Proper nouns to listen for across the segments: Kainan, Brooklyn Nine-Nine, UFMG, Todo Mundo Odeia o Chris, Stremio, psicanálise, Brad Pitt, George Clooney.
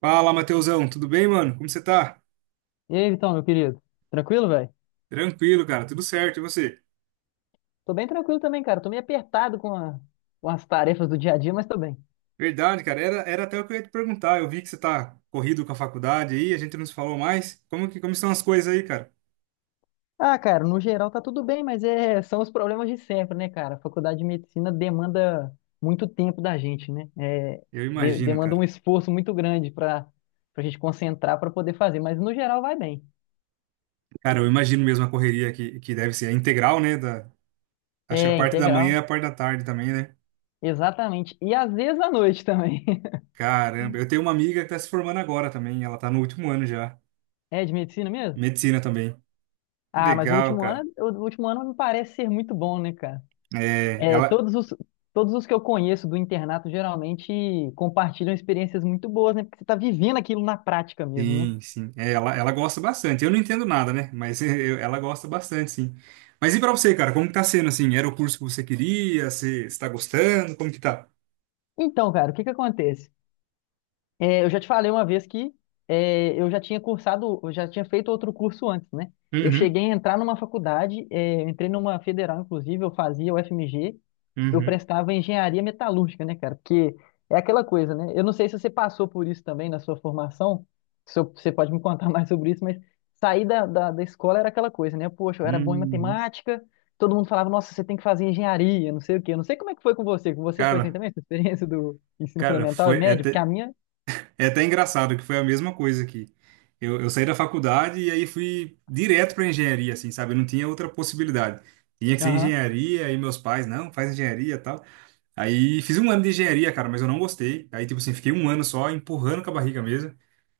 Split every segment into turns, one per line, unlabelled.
Fala, Matheusão, tudo bem, mano? Como você tá?
E aí, Vitão, meu querido? Tranquilo, velho?
Tranquilo, cara, tudo certo, e você?
Tô bem tranquilo também, cara. Tô meio apertado com as tarefas do dia a dia, mas tô bem.
Verdade, cara, era até o que eu ia te perguntar. Eu vi que você tá corrido com a faculdade aí, a gente não se falou mais. Como estão as coisas aí, cara?
Ah, cara, no geral tá tudo bem, mas é, são os problemas de sempre, né, cara? A faculdade de medicina demanda muito tempo da gente, né? É,
Eu imagino,
demanda um
cara.
esforço muito grande pra gente concentrar pra poder fazer, mas no geral vai bem.
Cara, eu imagino mesmo a correria que deve ser a integral, né? Acho que a
É,
parte da manhã e
integral.
a parte da tarde também, né?
Exatamente. E às vezes à noite também.
Caramba, eu tenho uma amiga que tá se formando agora também, ela tá no último ano já,
É de medicina mesmo?
medicina também. Que
Ah, mas
legal, cara.
o último ano me parece ser muito bom, né, cara?
É,
É,
ela,
todos os que eu conheço do internato geralmente compartilham experiências muito boas, né? Porque você está vivendo aquilo na prática mesmo, né?
Sim, sim. É, ela gosta bastante. Eu não entendo nada, né? Mas ela gosta bastante, sim. Mas e pra você, cara? Como que tá sendo, assim? Era o curso que você queria? Você está gostando? Como que tá?
Então, cara, o que que acontece? É, eu já te falei uma vez que é, eu já tinha cursado, eu já tinha feito outro curso antes, né? Eu
Uhum,
cheguei a entrar numa faculdade, é, eu entrei numa federal, inclusive, eu fazia o FMG, eu
uhum,
prestava engenharia metalúrgica, né, cara? Porque é aquela coisa, né? Eu não sei se você passou por isso também na sua formação, se eu- você pode me contar mais sobre isso, mas sair da escola era aquela coisa, né? Poxa, eu era bom em
uhum.
matemática, todo mundo falava, nossa, você tem que fazer engenharia, não sei o quê. Eu não sei como é que foi com você foi assim
Cara,
também, essa experiência do ensino
cara,
fundamental e médio, porque a minha.
é até engraçado que foi a mesma coisa aqui. Eu saí da faculdade e aí fui direto para engenharia, assim, sabe? Eu não tinha outra possibilidade. Tinha que ser
Aham,
engenharia, aí meus pais, não, faz engenharia e tal. Aí fiz um ano de engenharia, cara, mas eu não gostei. Aí, tipo assim, fiquei um ano só empurrando com a barriga mesmo.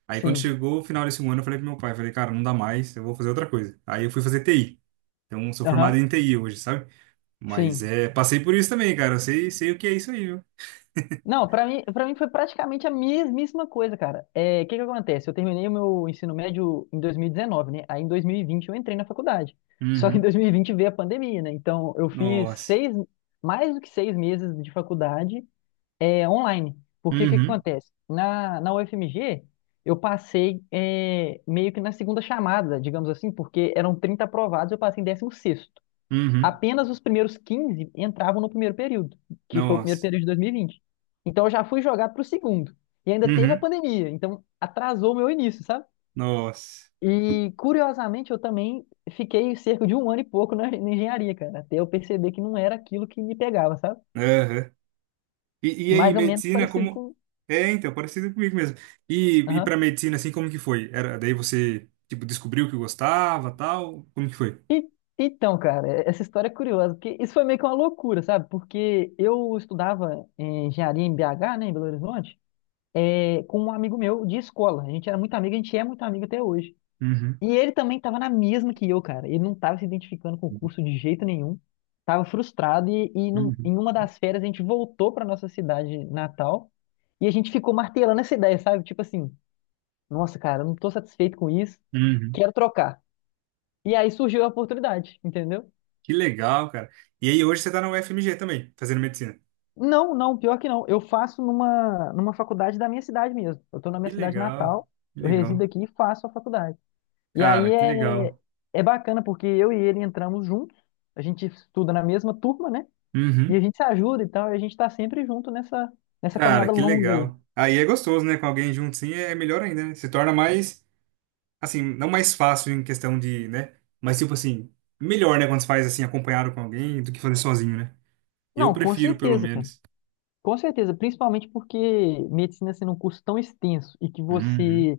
Aí, quando
sim.
chegou o final desse um ano, eu falei pro meu pai, falei, cara, não dá mais, eu vou fazer outra coisa. Aí eu fui fazer TI. Então, sou formado
Aham,
em TI hoje, sabe? Mas
sim.
é, passei por isso também, cara. Eu sei, sei o que é isso aí, viu?
Não, pra mim, para mim foi praticamente a mesmíssima coisa, cara. É, o que que acontece? Eu terminei o meu ensino médio em 2019, né? Aí em 2020, eu entrei na faculdade. Só que em
Uhum.
2020 veio a pandemia, né? Então eu fiz
Nossa.
mais do que 6 meses de faculdade é, online. Porque o que que
Uhum.
acontece? Na UFMG, eu passei é, meio que na segunda chamada, digamos assim, porque eram 30 aprovados, eu passei em 16º.
Uhum.
Apenas os primeiros 15 entravam no primeiro período, que foi o primeiro
Nossa.
período de 2020. Então eu já fui jogar para o segundo. E ainda teve a
Uhum.
pandemia, então atrasou o meu início, sabe?
Nossa.
E curiosamente eu também fiquei cerca de um ano e pouco na engenharia, cara, até eu perceber que não era aquilo que me pegava, sabe?
Aham. E aí,
Mais ou menos
medicina,
parecido
como.
com.
É, então, parecido comigo mesmo. E
Aham.
para medicina, assim, como que foi? Era, daí você, tipo, descobriu que gostava, tal? Como que foi?
E- então, cara, essa história é curiosa, porque isso foi meio que uma loucura, sabe? Porque eu estudava em engenharia em BH, né, em Belo Horizonte. É, com um amigo meu de escola. A gente era muito amigo, a gente é muito amigo até hoje.
Uhum,
E ele também estava na mesma que eu, cara. Ele não estava se identificando com o curso de jeito nenhum. Tava frustrado e
uhum,
em uma das férias a gente voltou para nossa cidade natal e a gente ficou martelando essa ideia, sabe? Tipo assim, nossa, cara, eu não tô satisfeito com isso,
uhum.
quero trocar. E aí surgiu a oportunidade, entendeu?
Que legal, cara. E aí, hoje você tá na UFMG também, fazendo medicina.
Não, não, pior que não. Eu faço numa faculdade da minha cidade mesmo. Eu tô na minha
Que
cidade
legal,
natal,
que
eu resido
legal.
aqui e faço a faculdade. E aí
Cara, que
é,
legal.
é bacana porque eu e ele entramos juntos, a gente estuda na mesma turma, né? E a
Uhum.
gente se ajuda e tal, e a gente tá sempre junto nessa, nessa
Cara,
caminhada
que
longa aí.
legal. Aí é gostoso, né? Com alguém junto, sim, é melhor ainda, né? Se torna mais. Assim, não mais fácil em questão de, né? Mas tipo assim, melhor, né, quando você faz assim acompanhado com alguém do que fazer sozinho, né? Eu
Não, com
prefiro, pelo
certeza, cara.
menos.
Com certeza, principalmente porque medicina sendo um curso tão extenso e que
Uhum.
você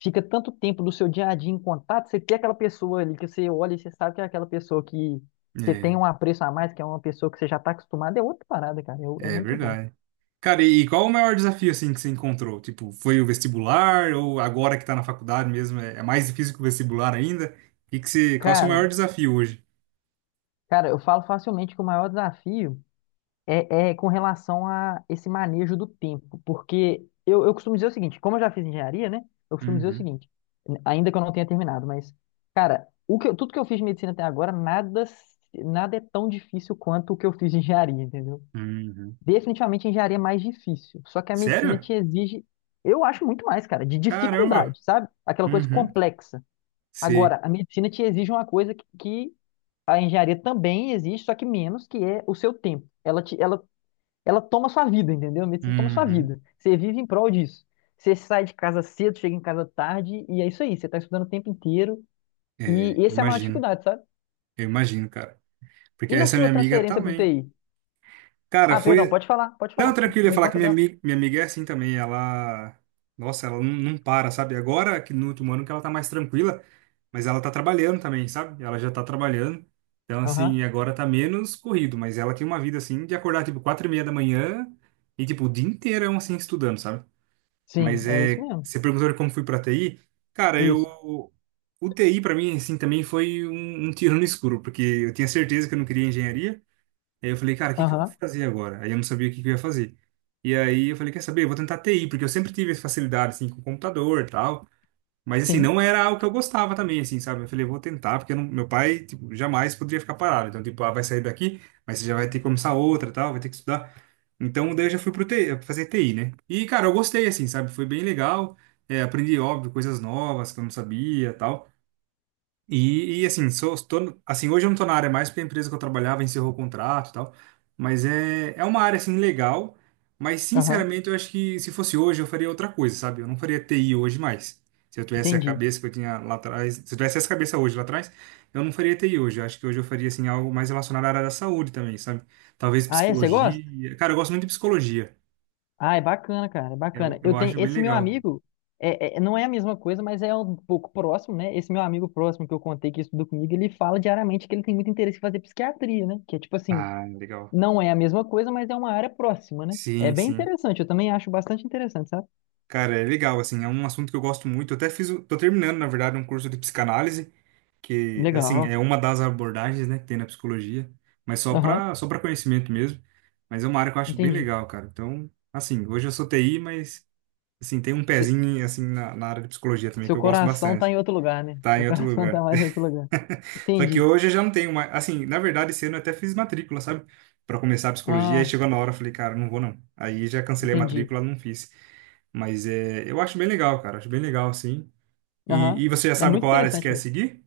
fica tanto tempo do seu dia a dia em contato, você tem aquela pessoa ali que você olha e você sabe que é aquela pessoa que você tem
É,
um apreço a mais, que é uma pessoa que você já está acostumado, é outra parada, cara. É, é
é
muito bom.
verdade. Cara, e qual o maior desafio assim que você encontrou? Tipo, foi o vestibular ou agora que tá na faculdade mesmo, é mais difícil que o vestibular ainda? E que você, qual o seu maior
Cara,
desafio hoje?
cara, eu falo facilmente que o maior desafio. É, é com relação a esse manejo do tempo, porque eu costumo dizer o seguinte, como eu já fiz engenharia, né? Eu costumo dizer o
Uhum.
seguinte, ainda que eu não tenha terminado, mas, cara, tudo que eu fiz de medicina até agora, nada, nada é tão difícil quanto o que eu fiz de engenharia, entendeu?
Uhum.
Definitivamente a engenharia é mais difícil, só que a medicina
Sério?
te exige, eu acho muito mais, cara, de
Caramba.
dificuldade, sabe? Aquela coisa
Uhum.
complexa.
Sei.
Agora, a medicina te exige uma coisa que a engenharia também exige, só que menos, que é o seu tempo. Ela te, ela ela toma sua vida, entendeu? A medicina toma sua
Uhum.
vida. Você vive em prol disso. Você sai de casa cedo, chega em casa tarde, e é isso aí. Você está estudando o tempo inteiro,
É,
e essa é a maior
imagino.
dificuldade, sabe?
Eu imagino, cara.
E
Porque
na
essa
sua
minha amiga
transferência para o
também.
TI?
Cara,
Ah, perdão,
foi.
pode falar, pode
Não,
falar.
tranquilo, eu ia
Me
falar que
conta
minha
dela.
amiga, minha amiga é assim também. Ela. Nossa, ela não, não para, sabe? Agora que no último ano que ela tá mais tranquila, mas ela tá trabalhando também, sabe? Ela já tá trabalhando. Então, assim,
Aham.
agora tá menos corrido, mas ela tem uma vida assim de acordar tipo 4:30 da manhã e tipo o dia inteirão assim estudando, sabe?
Sim,
Mas
é isso
é.
mesmo.
Você perguntou de como fui pra TI? Cara,
Isso.
eu. O TI pra mim, assim, também foi um tiro no escuro, porque eu tinha certeza que eu não queria engenharia. Aí eu falei, cara, o que que eu vou
Aham.
fazer agora? Aí eu não sabia o que que eu ia fazer. E aí eu falei, quer saber? Eu vou tentar TI, porque eu sempre tive essa facilidade, assim, com computador e tal. Mas, assim,
Sim.
não era algo que eu gostava também, assim, sabe? Eu falei, eu vou tentar, porque eu não- meu pai, tipo, jamais poderia ficar parado. Então, tipo, ah, vai sair daqui, mas você já vai ter que começar outra e tal, vai ter que estudar. Então, daí eu já fui pro TI, fazer TI, né? E, cara, eu gostei, assim, sabe? Foi bem legal. É, aprendi, óbvio, coisas novas que eu não sabia e tal. Assim, sou, tô, no- assim, hoje eu não tô na área mais porque a empresa que eu trabalhava encerrou o contrato e tal. Mas é uma área, assim, legal. Mas,
Aham.
sinceramente, eu acho que se fosse hoje eu faria outra coisa, sabe? Eu não faria TI hoje mais. Se eu tivesse a
Entendi.
cabeça que eu tinha lá atrás, se eu tivesse essa cabeça hoje lá atrás, eu não faria TI hoje. Eu acho que hoje eu faria, assim, algo mais relacionado à área da saúde também, sabe? Talvez
Ah, é? Você gosta?
psicologia. Cara, eu gosto muito de psicologia.
Ah, é bacana, cara, é
Eu,
bacana. Eu
eu
tenho
acho bem
esse meu
legal.
amigo, não é a mesma coisa, mas é um pouco próximo, né? Esse meu amigo próximo que eu contei que estudou comigo, ele fala diariamente que ele tem muito interesse em fazer psiquiatria, né? Que é tipo assim,
Ah, legal.
não é a mesma coisa, mas é uma área próxima, né? É
Sim,
bem
sim.
interessante, eu também acho bastante interessante, sabe?
Cara, é legal, assim, é um assunto que eu gosto muito. Eu até fiz, tô terminando, na verdade, um curso de psicanálise, que, assim,
Legal.
é uma das abordagens, né, que tem na psicologia, mas só
Aham,
para só para conhecimento mesmo. Mas é uma área que eu acho bem
entendi.
legal, cara. Então, assim, hoje eu sou TI, mas, assim, tem um
Se-
pezinho, assim, na área de psicologia também, que
seu
eu gosto
coração tá
bastante.
em outro lugar, né?
Tá
Seu
em outro
coração tá
lugar.
mais em outro lugar.
Só que
Entendi.
hoje eu já não tenho mais, assim, na verdade, esse ano eu até fiz matrícula, sabe? Para começar a psicologia, aí
Ah,
chegou na hora, eu falei, cara, não vou não. Aí já cancelei a
entendi.
matrícula, não fiz. Mas é, eu acho bem legal, cara. Acho bem legal, sim. E,
Aham.
e você já
É
sabe
muito
qual área você
interessante
quer
mesmo.
seguir?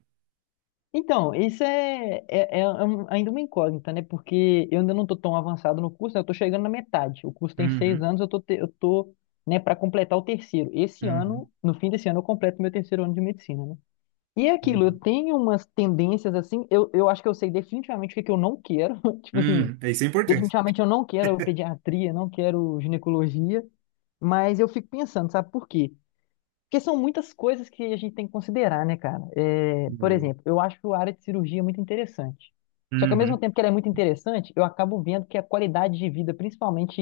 Então, isso é ainda uma incógnita, né? Porque eu ainda não estou tão avançado no curso, né? Eu estou chegando na metade. O curso tem seis
Uhum,
anos, eu estou, eu tô, né, para completar o terceiro. Esse
uhum,
ano, no fim desse ano, eu completo meu terceiro ano de medicina, né? E é aquilo, eu
uhum.
tenho umas tendências assim, eu acho que eu sei definitivamente o que que eu não quero. Tipo assim,
É isso é importante.
definitivamente eu não quero pediatria, não quero ginecologia, mas eu fico pensando, sabe por quê? Porque são muitas coisas que a gente tem que considerar, né, cara? É, por exemplo,
É.
eu acho a área de cirurgia é muito interessante. Só que ao mesmo
Uhum,
tempo que ela é muito interessante, eu acabo vendo que a qualidade de vida, principalmente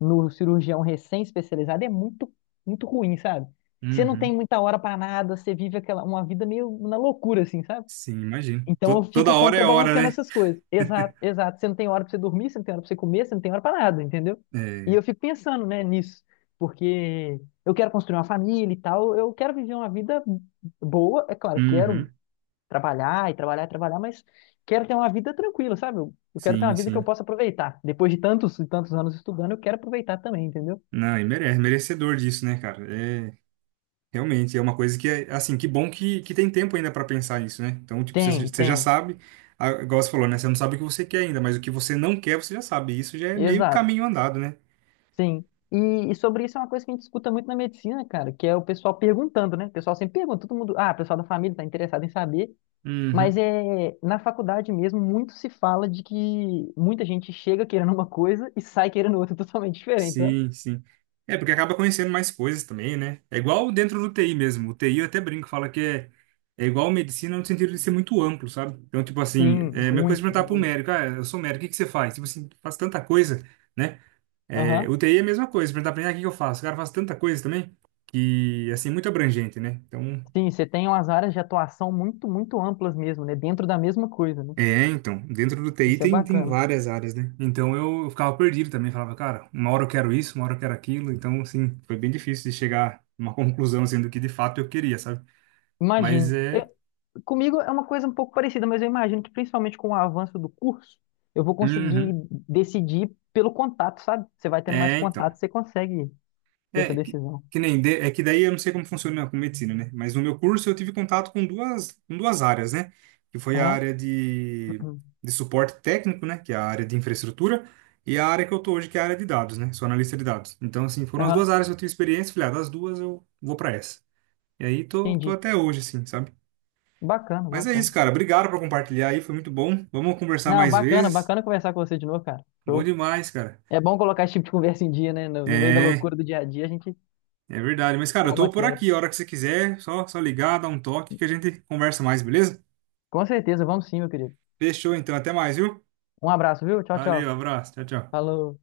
no cirurgião recém-especializado, é muito, muito ruim, sabe? Você não tem
uhum.
muita hora pra nada, você vive aquela, uma vida meio na loucura, assim, sabe?
Sim, imagino.
Então eu
Toda
fico
hora é hora,
contrabalanceando
né?
essas coisas. Exato, exato. Você não tem hora pra você dormir, você não tem hora pra você comer, você não tem hora pra nada, entendeu? E
É.
eu fico pensando, né, nisso, porque eu quero construir uma família e tal, eu quero viver uma vida boa, é claro, quero
Uhum.
trabalhar e trabalhar e trabalhar, mas quero ter uma vida tranquila, sabe? Eu quero ter uma
Sim,
vida que eu
sim.
possa aproveitar. Depois de tantos e tantos anos estudando, eu quero aproveitar também, entendeu?
Não, e merece, merecedor disso, né, cara? É, realmente, é uma coisa que é, assim, que bom que tem tempo ainda pra pensar nisso, né? Então, tipo, você,
Tem,
você já
tem.
sabe, a igual você falou, né? Você não sabe o que você quer ainda, mas o que você não quer, você já sabe. Isso já é meio
Exato.
caminho andado, né?
Sim. E sobre isso é uma coisa que a gente escuta muito na medicina, cara, que é o pessoal perguntando, né? O pessoal sempre pergunta, todo mundo, ah, o pessoal da família está interessado em saber, mas
Uhum.
é na faculdade mesmo muito se fala de que muita gente chega querendo uma coisa e sai querendo outra totalmente diferente, sabe?
Sim, sim. É, porque acaba conhecendo mais coisas também, né? É igual dentro do TI mesmo. O TI eu até brinco, fala que é igual medicina no sentido de ser muito amplo, sabe? Então, tipo assim,
Sim,
é a mesma coisa de
muito,
perguntar pro
muito.
médico, ah, eu sou médico, o que que você faz? Tipo assim, faz tanta coisa, né? É,
Aham.
o TI é a mesma coisa, perguntar pra mim, ah, o que que eu faço? O cara faz tanta coisa também, que, assim, muito abrangente, né? Então,
Sim, você tem umas áreas de atuação muito, muito amplas mesmo, né? Dentro da mesma coisa, né?
É, então, dentro do TI
Isso é
tem
bacana.
várias áreas, né? Então eu ficava perdido também, falava, cara, uma hora eu quero isso, uma hora eu quero aquilo, então, assim, foi bem difícil de chegar numa conclusão, assim, do que de fato eu queria, sabe? Mas
Imagino.
é.
Comigo é uma coisa um pouco parecida, mas eu imagino que principalmente com o avanço do curso, eu vou conseguir
Uhum.
decidir pelo contato, sabe? Você vai tendo mais
É, então.
contato, você consegue ter essa
É
decisão.
que nem é que daí eu não sei como funciona com medicina, né? Mas no meu curso eu tive contato com duas áreas, né? Que foi a
Aham,
área de, de suporte técnico, né? Que é a área de infraestrutura e a área que eu tô hoje, que é a área de dados, né? Sou analista de dados. Então assim, foram as
aham,
duas áreas que eu tive experiência, falei, ah, das duas eu vou para essa. E aí tô
entendi.
até hoje assim, sabe?
Bacana,
Mas é
bacana.
isso, cara. Obrigado por compartilhar aí, foi muito bom. Vamos conversar
Não,
mais
bacana,
vezes.
bacana conversar com você de novo, cara.
Bom
Show.
demais, cara.
É bom colocar esse tipo de conversa em dia, né? No meio da
É,
loucura do dia a dia, a gente
É, verdade. Mas, cara,
dá
eu tô
uma
por
quebra.
aqui. A hora que você quiser, só ligar, dar um toque que a gente conversa mais, beleza?
Com certeza, vamos sim, meu querido.
Fechou, então. Até mais, viu?
Um abraço, viu? Tchau,
Valeu,
tchau.
abraço. Tchau, tchau.
Falou.